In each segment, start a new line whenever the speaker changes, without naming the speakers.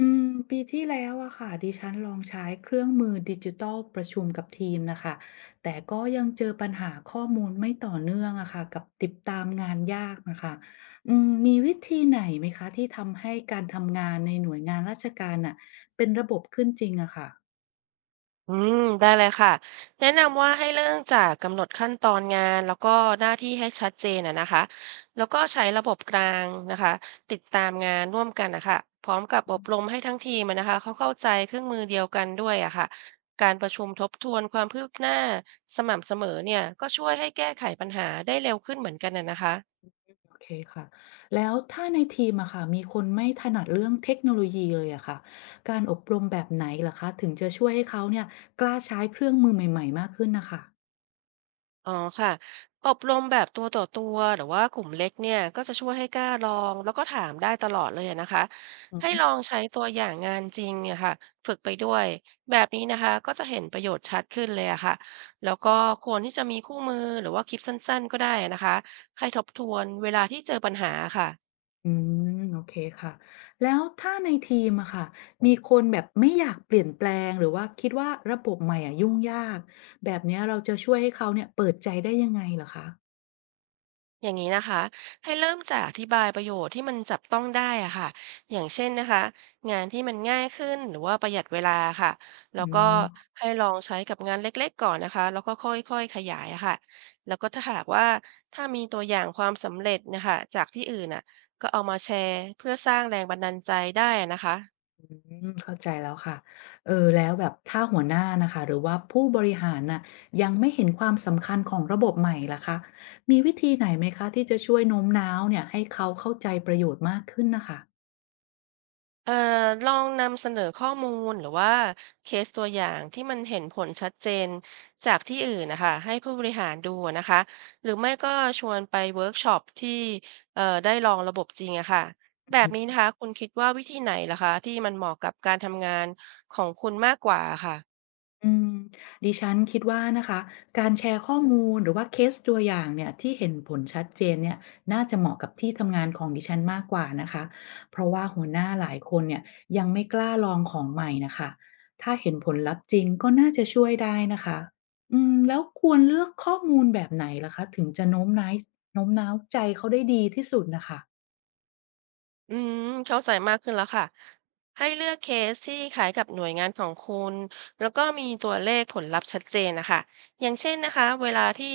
อืมปีที่แล้วอะค่ะดิฉันลองใช้เครื่องมือดิจิทัลประชุมกับทีมนะคะแต่ก็ยังเจอปัญหาข้อมูลไม่ต่อเนื่องอะค่ะกับติดตามงานยากนะคะมีวิธีไหนไหมคะที่ทำให้การทำงานในหน่วยงานราชการอะเป็นระบบขึ้นจริงอะค่ะ
อืมได้เลยค่ะแนะนำว่าให้เริ่มจากกำหนดขั้นตอนงานแล้วก็หน้าที่ให้ชัดเจนอะนะคะแล้วก็ใช้ระบบกลางนะคะติดตามงานร่วมกันนะคะพร้อมกับอบรมให้ทั้งทีมอะนะคะเขาเข้าใจเครื่องมือเดียวกันด้วยอะค่ะการประชุมทบทวนความคืบหน้าสม่ำเสมอเนี่ยก็ช่วยให้แก้ไขปัญหาได้เร็วขึ้นเหมือนกันนะคะ
โอเคค่ะแล้วถ้าในทีมอะค่ะมีคนไม่ถนัดเรื่องเทคโนโลยีเลยอะค่ะการอบรมแบบไหนล่ะคะถึงจะช่วยให้เขาเนี่ยกล้าใช้เครื่องมือใหม่ๆมากขึ้นนะคะ
อ๋อค่ะอบรมแบบตัวต่อตัวหรือว่ากลุ่มเล็กเนี่ยก็จะช่วยให้กล้าลองแล้วก็ถามได้ตลอดเลยอะนะคะ ให้ลองใช้ตัวอย่างงานจริงเนี่ยค่ะฝึกไปด้วยแบบนี้นะคะก็จะเห็นประโยชน์ชัดขึ้นเลยอะค่ะ แล้วก็ควรที่จะมีคู่มือหรือว่าคลิปสั้นๆก็ได้นะคะให้ทบทวนเวลาที่เจอปัญหาค่ะ
อืมโอเคค่ะแล้วถ้าในทีมอะค่ะมีคนแบบไม่อยากเปลี่ยนแปลงหรือว่าคิดว่าระบบใหม่อะยุ่งยากแบบเนี้ยเราจะช่วยให้เขาเนี่ยเปิดใจได้ยังไงเหรอคะ
อย่างนี้นะคะให้เริ่มจากอธิบายประโยชน์ที่มันจับต้องได้อะค่ะอย่างเช่นนะคะงานที่มันง่ายขึ้นหรือว่าประหยัดเวลาค่ะแล้
อื
วก็
ม
ให้ลองใช้กับงานเล็กๆก่อนนะคะแล้วก็ค่อยๆขยายอะค่ะแล้วก็ถ้าหากว่ามีตัวอย่างความสำเร็จนะคะจากที่อื่นน่ะก็เอามาแชร์เพื่อสร้างแรงบันดาลใจได้นะคะ
อืมเข้าใจแล้วค่ะเออแล้วแบบถ้าหัวหน้านะคะหรือว่าผู้บริหารน่ะยังไม่เห็นความสำคัญของระบบใหม่ล่ะคะมีวิธีไหนไหมคะที่จะช่วยโน้มน้าวเนี่ยให้เขาเข้าใจประโยชน์มากขึ้นนะคะ
เอ่อลองนำเสนอข้อมูลหรือว่าเคสตัวอย่างที่มันเห็นผลชัดเจนจากที่อื่นนะคะให้ผู้บริหารดูนะคะหรือไม่ก็ชวนไปเวิร์กช็อปที่ได้ลองระบบจริงอะค่ะแบบนี้นะคะคุณคิดว่าวิธีไหนล่ะคะที่มันเหมาะกับการทำงานของคุณมากกว่าค่ะ
อืมดิฉันคิดว่านะคะการแชร์ข้อมูลหรือว่าเคสตัวอย่างเนี่ยที่เห็นผลชัดเจนเนี่ยน่าจะเหมาะกับที่ทำงานของดิฉันมากกว่านะคะเพราะว่าหัวหน้าหลายคนเนี่ยยังไม่กล้าลองของใหม่นะคะถ้าเห็นผลลัพธ์จริงก็น่าจะช่วยได้นะคะแล้วควรเลือกข้อมูลแบบไหนล่ะคะถึงจะโน้มน้ายโน้มน้าวใจเขาได้ดีที่สุดนะคะ
อืมเข้าใจมากขึ้นแล้วค่ะให้เลือกเคสที่คล้ายกับหน่วยงานของคุณแล้วก็มีตัวเลขผลลัพธ์ชัดเจนนะคะอย่างเช่นนะคะเวลาที่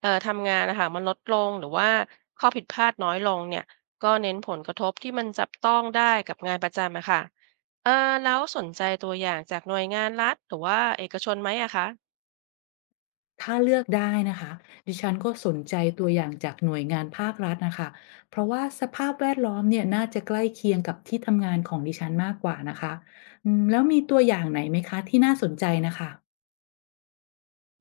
ทำงานนะคะมันลดลงหรือว่าข้อผิดพลาดน้อยลงเนี่ยก็เน้นผลกระทบที่มันจับต้องได้กับงานประจำอะค่ะเอ่อแล้วสนใจตัวอย่างจากหน่วยงานรัฐหรือว่าเอกชนไหมอะคะ
ถ้าเลือกได้นะคะดิฉันก็สนใจตัวอย่างจากหน่วยงานภาครัฐนะคะเพราะว่าสภาพแวดล้อมเนี่ยน่าจะใกล้เคียงกับที่ทำงานของดิฉันมากกว่านะคะแล้วมีตัวอย่างไหนไหมคะที่น่าสนใจนะคะ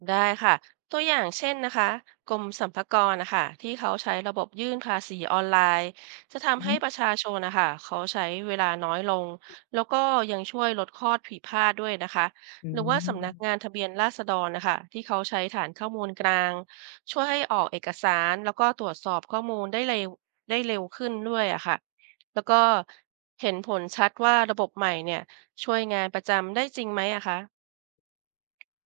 ได้ค่ะตัวอย่างเช่นนะคะกรมสรรพากรนะคะที่เขาใช้ระบบยื่นภาษีออนไลน์จะ
อื
ทำให้
ม
ประชาชนนะคะเขาใช้เวลาน้อยลงแล้วก็ยังช่วยลดข้อผิดพลาดด้วยนะคะ
อื
หรือว่าสำนักงาน
ม
ทะเบียนราษฎรนะคะที่เขาใช้ฐานข้อมูลกลางช่วยให้ออกเอกสารแล้วก็ตรวจสอบข้อมูลได้เร็วขึ้นด้วยอะค่ะแล้วก็เห็นผลชัดว่าระบบใหม่เนี่ยช่วยงานประจำได้จริงไหมอะคะ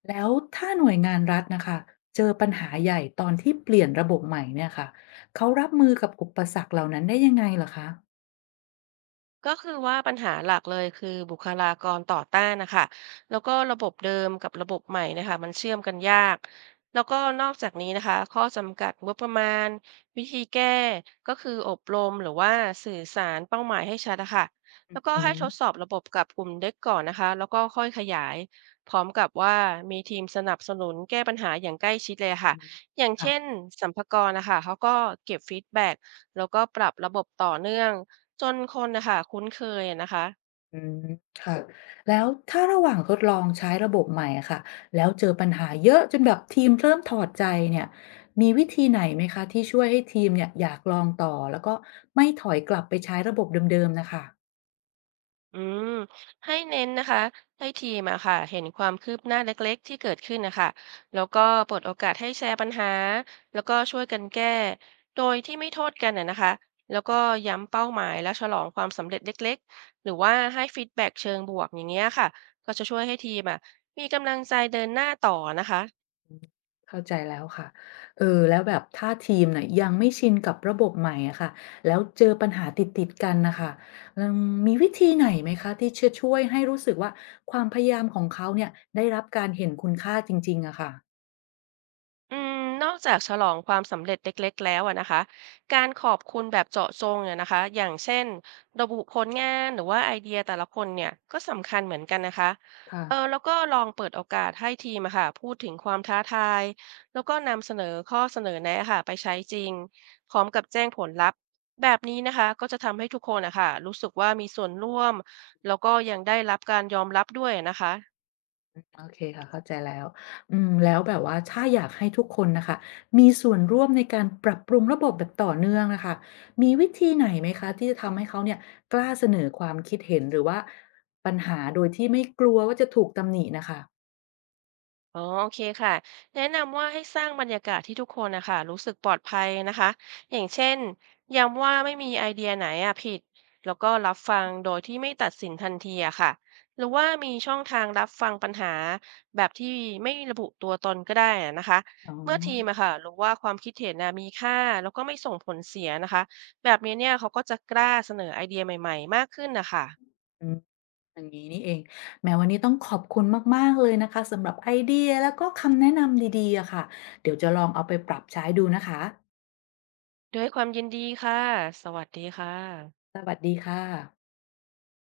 แล้วถ้าหน่วยงานรัฐนะคะเจอปัญหาใหญ่ตอนที่เปลี่ยนระบบใหม่เนี่ยค่ะเขารับมือกับอุปสรรคเหล่านั้นได้ยังไงเหรอคะ
ก็คือว่าปัญหาหลักเลยคือบุคลากรต่อต้านนะคะแล้วก็ระบบเดิมกับระบบใหม่นะคะมันเชื่อมกันยากแล้วก็นอกจากนี้นะคะข้อจำกัดงบประมาณวิธีแก้ก็คืออบรมหรือว่าสื่อสารเป้าหมายให้ชัดนะคะแล้วก็
อื
ให้ทดส
ม
อบระบบกับกลุ่มเล็กก่อนนะคะแล้วก็ค่อยขยายพร้อมกับว่ามีทีมสนับสนุนแก้ปัญหาอย่างใกล้ชิดเลยค่ะ
อืม
อย่าง
ค่ะ
เช่นสรรพากรนะคะเขาก็เก็บฟีดแบ็กแล้วก็ปรับระบบต่อเนื่อง จนคนนะคะคุ้นเคยอะนะคะ
อืมค่ะแล้วถ้าระหว่างทดลองใช้ระบบใหม่อะค่ะแล้วเจอปัญหาเยอะจนแบบทีมเริ่มถอดใจเนี่ยมีวิธีไหนไหมคะที่ช่วยให้ทีมเนี่ยอยากลองต่อแล้วก็ไม่ถอยกลับไปใช้ระบบเดิมๆนะคะ
อืมให้เน้นนะคะให้ทีมอะค่ะเห็นความคืบหน้าเล็กๆที่เกิดขึ้นนะคะแล้วก็เปิดโอกาสให้แชร์ปัญหาแล้วก็ช่วยกันแก้โดยที่ไม่โทษกันอะนะคะแล้วก็ย้ำเป้าหมายและฉลองความสำเร็จเล็กๆหรือว่าให้ฟีดแบ็กเชิงบวกอย่างเงี้ยค่ะก็จะช่วยให้ทีมอะมีกำลังใจเดินหน้าต่อนะคะ
เข้าใจแล้วค่ะเออแล้วแบบถ้าทีมเน่ยยังไม่ชินกับระบบใหม่อะค่ะแล้วเจอปัญหาติดๆกันนะคะอืมมีวิธีไหนไหมคะที่จะช่วยให้รู้สึกว่าความพยายามของเขาเนี่ยได้รับการเห็นคุณค่าจริงๆอะค่ะ
อืมนอกจากฉลองความสำเร็จเล็กๆแล้วอะนะคะการขอบคุณแบบเจาะจงเนี่ยนะคะอย่างเช่นระบุผลงานหรือว่าไอเดียแต่ละคนเนี่ยก็สำคัญเหมือนกันนะคะ
ค่ะ
เออแล้วก็ลองเปิดโอกาสให้ทีมอะค่ะพูดถึงความท้าทายแล้วก็นำเสนอข้อเสนอแนะค่ะไปใช้จริงพร้อมกับแจ้งผลลัพธ์แบบนี้นะคะก็จะทำให้ทุกคนนะคะรู้สึกว่ามีส่วนร่วมแล้วก็ยังได้รับการยอมรับด้วยนะคะ
โอเคค่ะเข้าใจแล้วแล้วแบบว่าถ้าอยากให้ทุกคนนะคะมีส่วนร่วมในการปรับปรุงระบบแบบต่อเนื่องนะคะมีวิธีไหนไหมคะที่จะทำให้เขาเนี่ยกล้าเสนอความคิดเห็นหรือว่าปัญหาโดยที่ไม่กลัวว่าจะถูกตำหนินะคะ
อ๋อโอเคค่ะแนะนำว่าให้สร้างบรรยากาศที่ทุกคนนะคะรู้สึกปลอดภัยนะคะอย่างเช่นย้ำว่าไม่มีไอเดียไหนอะผิดแล้วก็รับฟังโดยที่ไม่ตัดสินทันทีอะค่ะหรือว่ามีช่องทางรับฟังปัญหาแบบที่ไม่ระบุตัวตนก็ได้อะนะคะ
อ๋อ
เมื่อทีมอะค่ะรู้ว่าความคิดเห็นนะมีค่าแล้วก็ไม่ส่งผลเสียนะคะแบบนี้เนี่ยเขาก็จะกล้าเสนอไอเดียใหม่ๆมากขึ้นนะคะ
อืมอย่างนี้นี่เองแม้วันนี้ต้องขอบคุณมากๆเลยนะคะสำหรับไอเดียแล้วก็คำแนะนำดีๆอะค่ะเดี๋ยวจะลองเอาไปปรับใช้ดูนะคะ
ด้วยความยินดีค่ะสวัสดีค่ะ
สวัสดีค่ะ